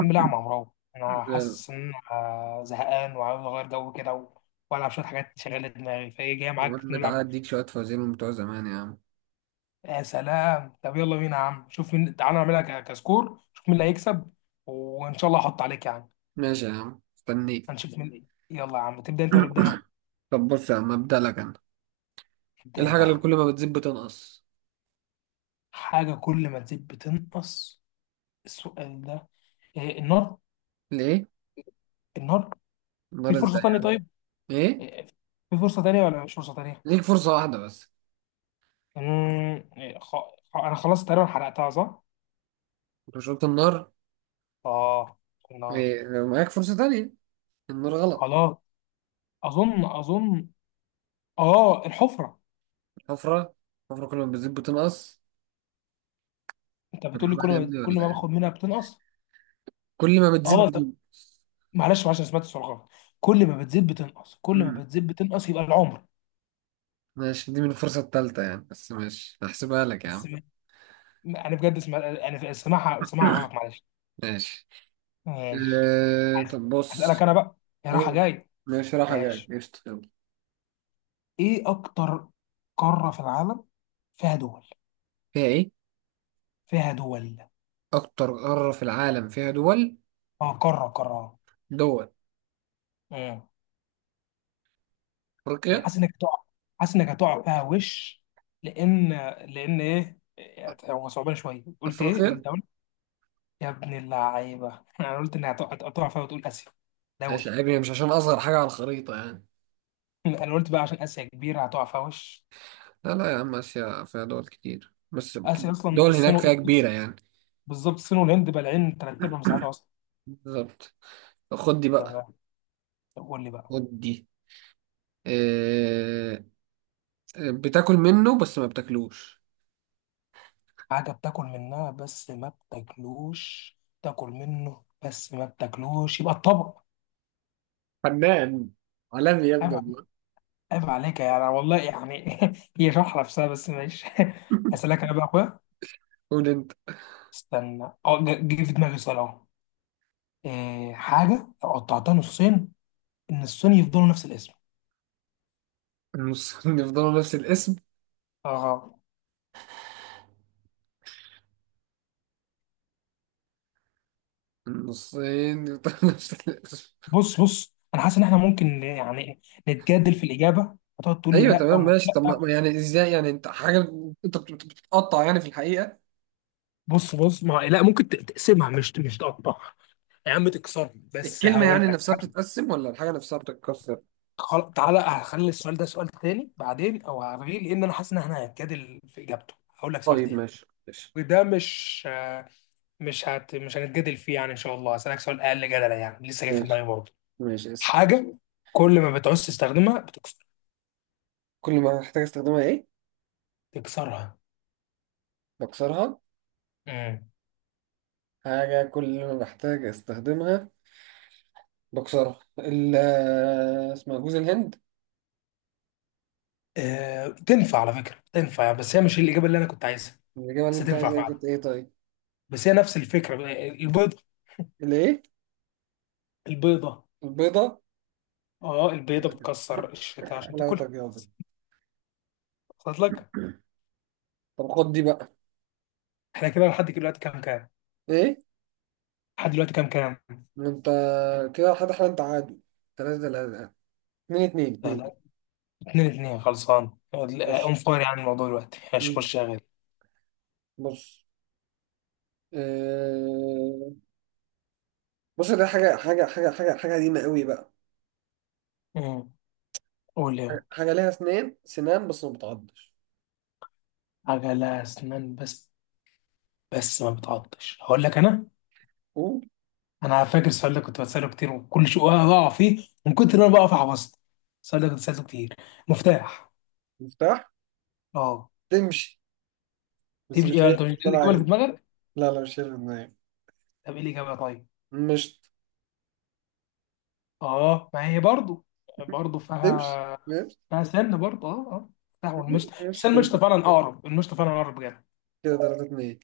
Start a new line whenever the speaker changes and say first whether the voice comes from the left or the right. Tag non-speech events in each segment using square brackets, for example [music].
left: الحمد لله يا عم عمرو، انا حاسس ان انا زهقان وعاوز اغير جو كده والعب شويه حاجات تشغل دماغي. فايه جاي معاك
right: بقول بتعدي
left: نلعب؟
right: اديك شوية فوازير من بتوع زمان يا عم.
left: يا سلام، طب يلا بينا يا عم. شوف مين، تعالى نعملها كسكور شوف مين اللي هيكسب، وان شاء الله احط عليك يعني.
right: ماشي يا عم، استنيك.
left: هنشوف مين. يلا يا عم تبدا انت ولا ابدا انا؟
right: [coughs] طب بص يا عم، ابدأ لك انا. ايه
left: ابدا انت
right: الحاجة
left: يا
right: اللي
left: عم.
right: كل ما بتزيد بتنقص؟
left: حاجه كل ما تزيد بتنقص؟ السؤال ده إيه؟ النار.
right: ليه؟
left: النار. في
right: النار
left: فرصه
right: ازاي
left: تانية
right: يعني؟
left: طيب؟
right: ايه؟
left: إيه، في فرصه تانية ولا مش فرصه تانية؟
right: ليك فرصة واحدة بس.
left: امم إيه، خ... انا خلاص تقريبا حرقتها صح.
right: انت شربت النار؟
left: اه، النار.
right: إيه؟ لو معاك فرصة تانية. النار غلط.
left: خلاص. اظن اه، الحفره.
right: الحفرة. الحفرة كل ما بتزيد بتنقص.
left: انت
right: طب
left: بتقول لي كل
right: عمال يا
left: ما
right: ابني
left: كل
right: ولا
left: ما
right: يعني؟
left: باخد منها بتنقص.
right: كل ما بتزيد
left: اه طب
right: بتنقص.
left: معلش معلش، انا سمعت السؤال غلط. كل ما بتزيد بتنقص، كل ما
right: امم.
left: بتزيد بتنقص يبقى العمر.
right: ماشي، دي من الفرصة التالتة يعني، بس ماشي هحسبها لك يا عم.
left: بس انا بجد اسمع، انا سمعها غلط معلش.
right: ماشي.
left: ماشي.
right: إيه؟
left: هس-
right: طب
left: هسألك
right: بص.
left: انا بقى. يا راحه
right: أوه.
left: جاي.
right: ماشي رايحة جاية،
left: ماشي.
right: قشطة يلا.
left: ايه اكتر قاره في العالم فيها دول؟
right: فيها ايه؟
left: فيها دول.
right: اكتر قاره في العالم فيها دول.
left: اه، قاره.
right: دول.
left: آه. انا
right: افريقيا.
left: حاسس انك هتقع. حاسس انك هتقع فيها وش. لان لان ايه هو صعبان شويه. قلت ايه
right: افريقيا.
left: الدولي. يا ابن اللعيبه [laughs] انا قلت انها هتقع، هتقع فيها وتقول اسيا. دولي.
right: ايش عيبني؟ مش عشان اصغر حاجه على الخريطه يعني.
left: [laughs] انا قلت بقى عشان اسيا كبيره هتقع فيها وش.
right: لا لا يا عم، اسيا فيها دول كتير بس.
left: اسيا اصلا
right: دول
left: الصين
right: هناك فيها كبيره يعني.
left: بالظبط، الصين والهند بالعين تلات ارباع مساحتها اصلا.
right: بالظبط. طب خد دي بقى.
left: تمام. طب قول لي بقى.
right: خد دي. إيه... بتاكل منه بس ما بتاكلوش.
left: حاجه بتاكل منها بس ما بتاكلوش. تاكل منه بس ما بتاكلوش يبقى الطبق.
right: فنان عالمي يا ابني
left: أيوة.
right: والله.
left: عيب عليك يعني، والله يعني [laughs] هي شرحة نفسها بس ماشي. [laughs] أسألك أنا بقى يا أخويا.
right: [laughs] قول انت.
left: استنى، أه، جه في دماغي سؤال أهو. إيه حاجة لو قطعتها نصين النصين يفضلوا نفس الاسم؟
right: النصين يفضلوا نفس الاسم.
left: أه.
right: النصين يفضلوا [laughs] نفس الاسم.
left: بص أنا حاسس إن إحنا ممكن يعني نتجادل في الإجابة، هتقعد تقول لي
right: ايوه
left: لأ أو
right: تمام
left: مش
right: ماشي. طب
left: لأ.
right: يعني ازاي يعني؟ انت حاجه، انت بتتقطع يعني في الحقيقه؟
left: بص ما لا، ممكن تقسمها مش مش تقطعها يا عم، تكسرها. بس
right: الكلمه
left: هقول
right: يعني
left: لك.
right: نفسها بتتقسم ولا الحاجه نفسها بتتكسر؟
left: تعالى هخلي السؤال ده سؤال تاني بعدين أو هلغيه، لأن أنا حاسس إن إحنا هنتجادل في إجابته. هقول لك سؤال
right: طيب
left: تاني.
right: ماشي ماشي.
left: وده مش مش هنتجادل فيه يعني ان شاء الله. هسألك سؤال اقل جدلا يعني لسه جاي في
right: ماشي
left: دماغي برضه.
right: ماشي اسأل.
left: حاجه كل ما بتعوز تستخدمها بتكسر.
right: كل ما بحتاج استخدمها ايه؟
left: تكسرها.
right: بكسرها.
left: امم.
right: حاجه كل ما بحتاج استخدمها بكسرها. آه، اسمها جوز الهند.
left: آه... تنفع على فكره، تنفع يعني، بس هي مش الاجابه اللي انا كنت عايزها.
right: الاجابه
left: بس
right: اللي انت
left: تنفع
right: عايزها إيه؟
left: فعلا.
right: كانت ايه طيب؟
left: بس هي نفس الفكره. البيضه.
right: الايه؟
left: البيضه.
right: البيضه؟
left: اه، البيضه بتكسر الشتاء عشان
right: حلاوتك
left: تاكلها.
right: يابا.
left: وصلت لك؟
right: طب خد دي بقى.
left: احنا كده لحد دلوقتي كام كام؟
right: ايه؟
left: لحد دلوقتي كام كام؟
right: ما انت كده حد حد انت عادي. ثلاثة ثلاثة. اتنين اتنين
left: لا
right: اتنين.
left: لا، اتنين اتنين. خلصان اون
right: ماشي.
left: فاير يعني الموضوع دلوقتي، مش مش
right: مم.
left: شغال.
right: بص. آه... بص، ده حاجة قديمة قوي بقى.
left: امم. قول يا
right: حاجة ليها سنان سنان بس ما بتعضش.
left: عجلة أسنان. بس بس ما بتعطش، هقول لك أنا.
right: قول.
left: أنا فاكر السؤال ده كنت بسأله كتير وكل شيء بقع فيه من كتر ما أنا بقف عبصت. السؤال ده كنت بسأله كتير. مفتاح.
right: مفتاح.
left: أه.
right: تمشي. بس
left: تمشي
right: مش هي
left: يعني، أنت مش دي
right: اللي أنا
left: الإجابة اللي في
right: عايزها.
left: دماغك؟
right: لا لا، مش هي اللي في دماغي.
left: طب إيه الإجابة طيب؟
right: مش
left: أه، ما هي برضو. برضو
right: تمشي
left: فيها.
right: ماشي.
left: فيها سن برضو. أه أه، مفتاح والمشط.
right: مم.
left: بس
right: ماشي كده.
left: المشط فعلا أقرب، المشط فعلا أقرب بجد.
right: كده تلاتة اتنين.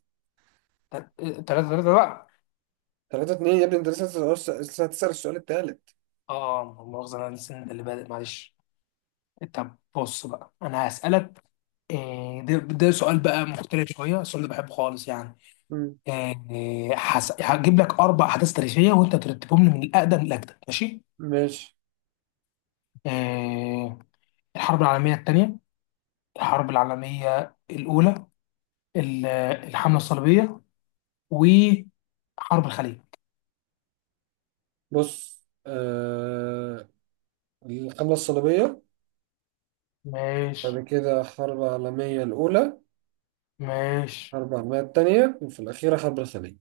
left: تل- تلاتة تلاتة بقى.
right: تلاتة اتنين يا ابني، انت لسه هتسأل السؤال، التالت.
left: أه، مؤاخذة، أنا السن ده اللي بادئ معلش. طب بص بقى أنا هسألك. إيه ده، ده سؤال بقى مختلف شويه، السؤال ده بحبه خالص يعني.
right: مم.
left: إيه هجيب لك اربع احداث تاريخيه وانت ترتبهم لي من الاقدم للاجدد، ماشي؟
right: ماشي
left: إيه: الحرب العالميه الثانيه، الحرب العالميه الاولى، ال- الحمله الصليبيه، وحرب الخليج.
right: بص. الحملة الصليبية.
left: ماشي.
right: بعد كده الحرب العالمية الأولى.
left: ماشي.
right: أربع مية التانية. وفي الأخيرة حرب الخليج.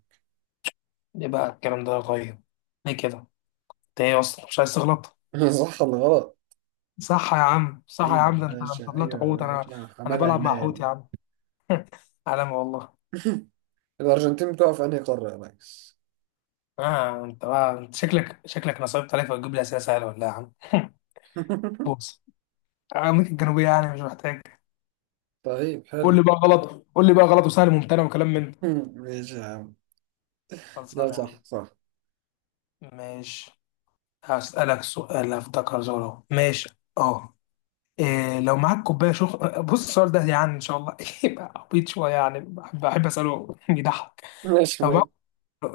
left: يبقى الكلام ده طيب. ليه كده؟ انت ايه اصلا مش عايز تغلط.
right: [laughs] صح ولا غلط؟
left: صح يا عم، صح يا
right: أيوة يا
left: عم، ده انت، ده انت
right: باشا،
left: طلعت
right: أيوة يا
left: حوت.
right: باشا،
left: انا
right: لا،
left: انا
right: حمادة
left: بلعب مع حوت
right: هلال.
left: يا عم. علامه والله.
right: [laughs] الأرجنتين بتقع في أنهي قارة يا ريس؟
left: اه انت بقى، انت شكلك، شكلك نصبت عليك فتجيب لي اسئله سهله ولا إيه يا عم؟ [laughs]
right: [laughs]
left: بص، امريكا الجنوبيه يعني، مش محتاج.
right: طيب
left: قول لي
right: حلو.
left: بقى غلط، قول لي بقى غلط وسهل ممتنع وكلام من ده.
right: [laughs] ماشي يا عم.
left: خلصان
right: ده
left: يا
right: صح
left: عم.
right: صح.
left: ماشي. هسألك سؤال افتكر زوره، ماشي؟ اه، إيه لو معاك كوبايه شخ، بص السؤال ده يعني ان شاء الله [laughs] يبقى عبيط شويه يعني، بحب بحب اساله [laughs] بيضحك.
right: ماشي
left: لو معاك،
right: ماشي.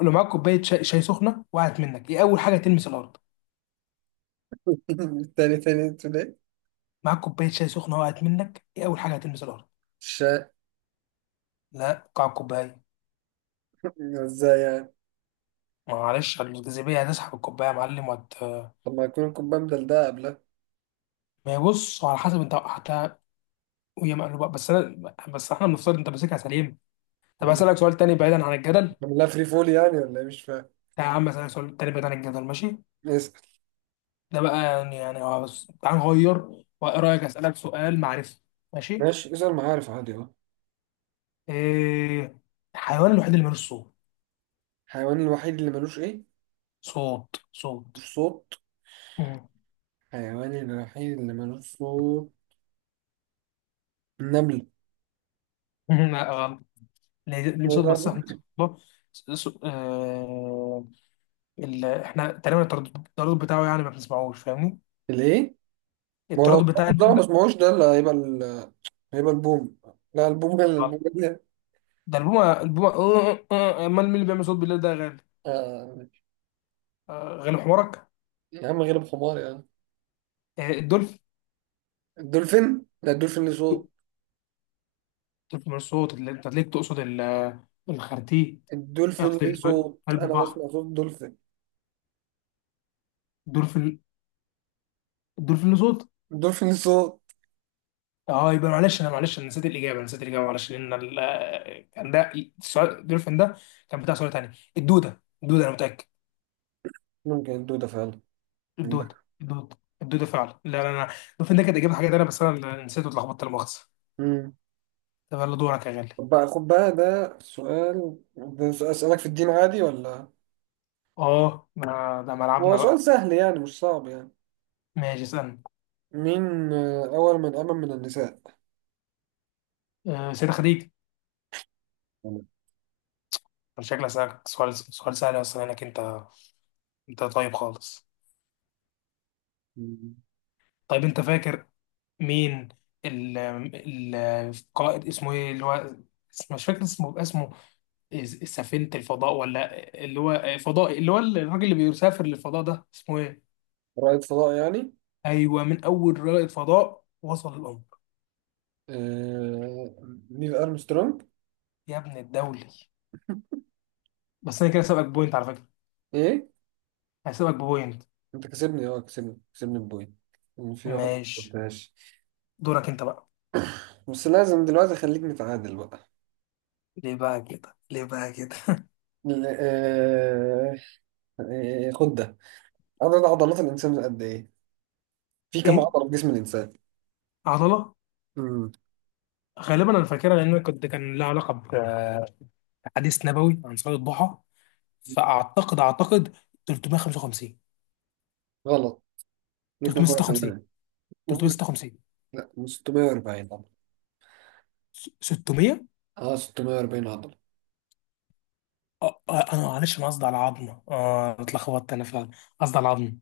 left: لو معاك كوبايه شاي، شاي سخنه وقعت منك، ايه اول حاجه تلمس الارض؟
right: [laughs] تاني تاني انتوا ليه؟
left: معاك كوبايه شاي سخنه وقعت منك، ايه اول حاجه هتلمس الارض؟
right: الشاي.
left: لا، قاع الكوبايه.
right: ازاي يعني؟
left: ما معلش، الجاذبية هتسحب الكوباية يا معلم وهت.
right: طب ما يكون الكوباية ده قبلها.
left: ما هي بص على حسب انت وقعتها، وهي مقلوبة بس، انا بس احنا بنفترض انت ماسكها سليم. طب اسألك سؤال تاني بعيدا عن الجدل.
right: عاملها فري فول يعني ولا ايه؟ مش فاهم.
left: لا يا عم، اسألك سؤال تاني بعيدا عن الجدل ماشي؟
right: اسأل.
left: ده بقى يعني، يعني اه، بس تعال نغير. وايه رأيك اسألك سؤال معرفي. ماشي.
right: ماشي اسأل معارف عادي اهو.
left: ايه الحيوان الوحيد اللي ملوش صوت؟
right: الحيوان الوحيد اللي ملوش ايه؟
left: صوت.
right: ملوش صوت.
left: مم.
right: الحيوان الوحيد اللي ملوش صوت. النمل.
left: [laughs] لا غلط. ليه ليه صوت، بس احنا صوت- اه، احنا تقريبا التردد بتاعه يعني ما بنسمعوش، فاهمني؟
right: الايه؟ ما هو لو
left: التردد بتاع
right: الطاووس ده ما
left: النملة.
right: بسمعوش، ده اللي هيبقى هيبقى البوم. لا، البوم
left: غلط.
right: ده.
left: ده البومة، البومة. آه، آه، آه، أه، امال مين اللي بيعمل صوت بالليل ده يا غالي؟
right: آه.
left: غالي حمارك.
right: يا عم غير بحمار يا عم.
left: الدولفين.
right: لا الدولفين ليه صوت.
left: الدولفين مش صوت اللي انت ليك، تقصد الخرتيت.
right: الدولفين
left: قصدي
right: ليه صوت،
left: قلب
right: انا
left: البحر.
right: بسمع صوت الدولفين.
left: الدولفين. الدولفين له صوت.
right: الدولفين ليه صوت.
left: اه، يبقى معلش انا، معلش انا نسيت الاجابه. أنا نسيت الاجابه معلش، لان كان ده السؤال، الدولفين ده كان بتاع سؤال تاني. الدوده، الدوده، انا متاكد.
right: ممكن الدودة فعلا. عندك.
left: الدوده فعلا. لا لا لا، الدولفين ده كانت اجابه حاجه تانيه، بس انا اللي نسيت واتلخبطت، لا مؤاخذه.
right: مم.
left: طب يلا دورك يا غالي.
right: طب بقى خد بقى، ده سؤال اسألك في الدين عادي ولا؟
left: اه، ما ده ملعبنا
right: هو سؤال
left: بقى.
right: سهل يعني، مش صعب يعني.
left: ماشي اسألني.
right: مين أول من آمن من النساء؟
left: أه، سيدة خديجة. شكلها سألك سؤال، سؤال سهل اصلا، انك انت، انت طيب خالص.
right: مم.
left: طيب انت فاكر مين، ال القائد اسمه ايه اللي هو مش فاكر اسمه، اسمه سفينة الفضاء ولا اللي هو فضائي، اللي هو الراجل اللي بيسافر للفضاء ده اسمه ايه؟
right: رائد فضاء يعني.
left: ايوه، من اول رائد فضاء وصل القمر؟
right: آه... نيل ارمسترونج.
left: يا ابن الدولي. بس انا كده سابقك بوينت على فكرة.
right: ايه؟
left: هسيبك بوينت.
right: انت كسبني، اه، كسبني بوي. في واحد ما
left: ماشي.
right: قلتهاش.
left: دورك انت بقى.
right: بس لازم دلوقتي خليك نتعادل بقى.
left: ليه بقى كده، ليه بقى كده؟
right: ل- آه... خد ده. عدد عضلات الانسان قد ايه؟ في
left: [laughs]
right: كم
left: ايه.
right: عضله في جسم الانسان؟
left: عضله.
right: امم
left: غالبا انا فاكرها لان أنا كنت كان لها علاقه بحديث نبوي عن صلاه الضحى، فاعتقد 355.
right: غلط. ليك مره
left: 356.
right: كمان. ممكن-
left: 356.
right: لا، 640 عضله.
left: 600.
right: اه، 640 عضله.
left: انا معلش انا قصدي على عظمه. اه، أنا اتلخبطت انا فعلا، قصدي على عظمه.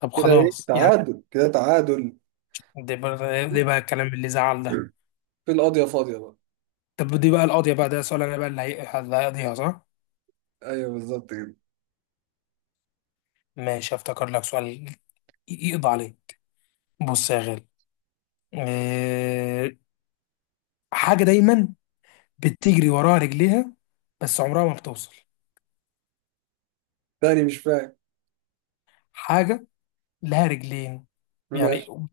left: طب
right: كده ايه؟
left: خلاص يعني.
right: تعادل، كده تعادل.
left: ده بقى، ده بقى الكلام اللي زعل ده.
right: في القاضية فاضية بقى.
left: طب دي بقى القاضيه بقى، ده سؤال انا بقى اللي اللي هيقضيها صح.
right: ايوه بالظبط كده.
left: ماشي. افتكر لك سؤال يقضى عليه. بص يا غالي. آه، حاجة دايما بتجري وراها رجليها بس عمرها ما بتوصل.
right: تاني مش فاهم.
left: حاجة لها رجلين يعني
right: ماشي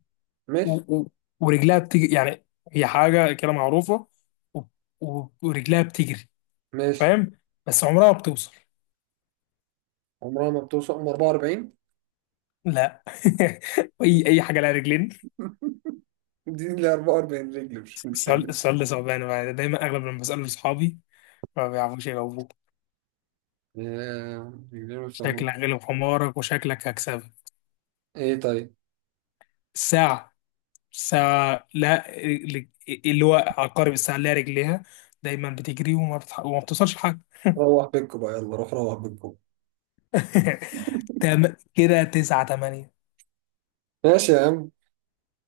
right: ماشي
left: و... ورجلها بتجري يعني، هي حاجة كده معروفة و... ورجلها بتجري،
right: ماشي.
left: فاهم، بس عمرها ما بتوصل.
right: عمرها ما بتوصل. عمر 44.
left: لا [laughs] اي اي حاجة لها رجلين.
right: [laughs] دي ل 44 رجل، مش
left: السؤال،
right: رجل.
left: السؤال ده صعبان بقى. دايما اغلب لما بسأله لاصحابي ما بيعرفوش يجاوبوه.
right: آه، رجلين وسمو.
left: شكلك غلب حمارك وشكلك هكسبك.
right: ايه طيب.
left: الساعة. ساعة، لا رجل- اللي هو عقارب الساعة اللي هي رجليها دايما بتجري وما بتوصلش لحاجة.
right: روح بيتكم بقى، يلا روح روح بيتكم.
left: [laughs] كده تسعة تمانية.
right: ماشي يا عم.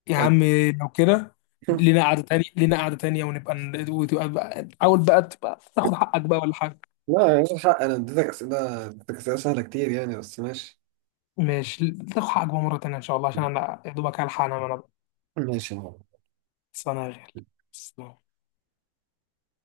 left: يا
right: [laughs]
left: عم. لو كده، لينا قعدة تانية، لينا قعدة تانية ونبقى حاول بقى تبقى تاخد حقك بقى ولا حاجة.
right: لا يا حق، انا اديتك اسئله، سهله كتير يعني، بس ماشي.
left: ماشي، تاخد حقك بقى مرة تانية إن شاء الله، عشان أنا يا دوبك هلحق أنام أنا بقى.
right: ماشي يا عم.
left: بس أنا غير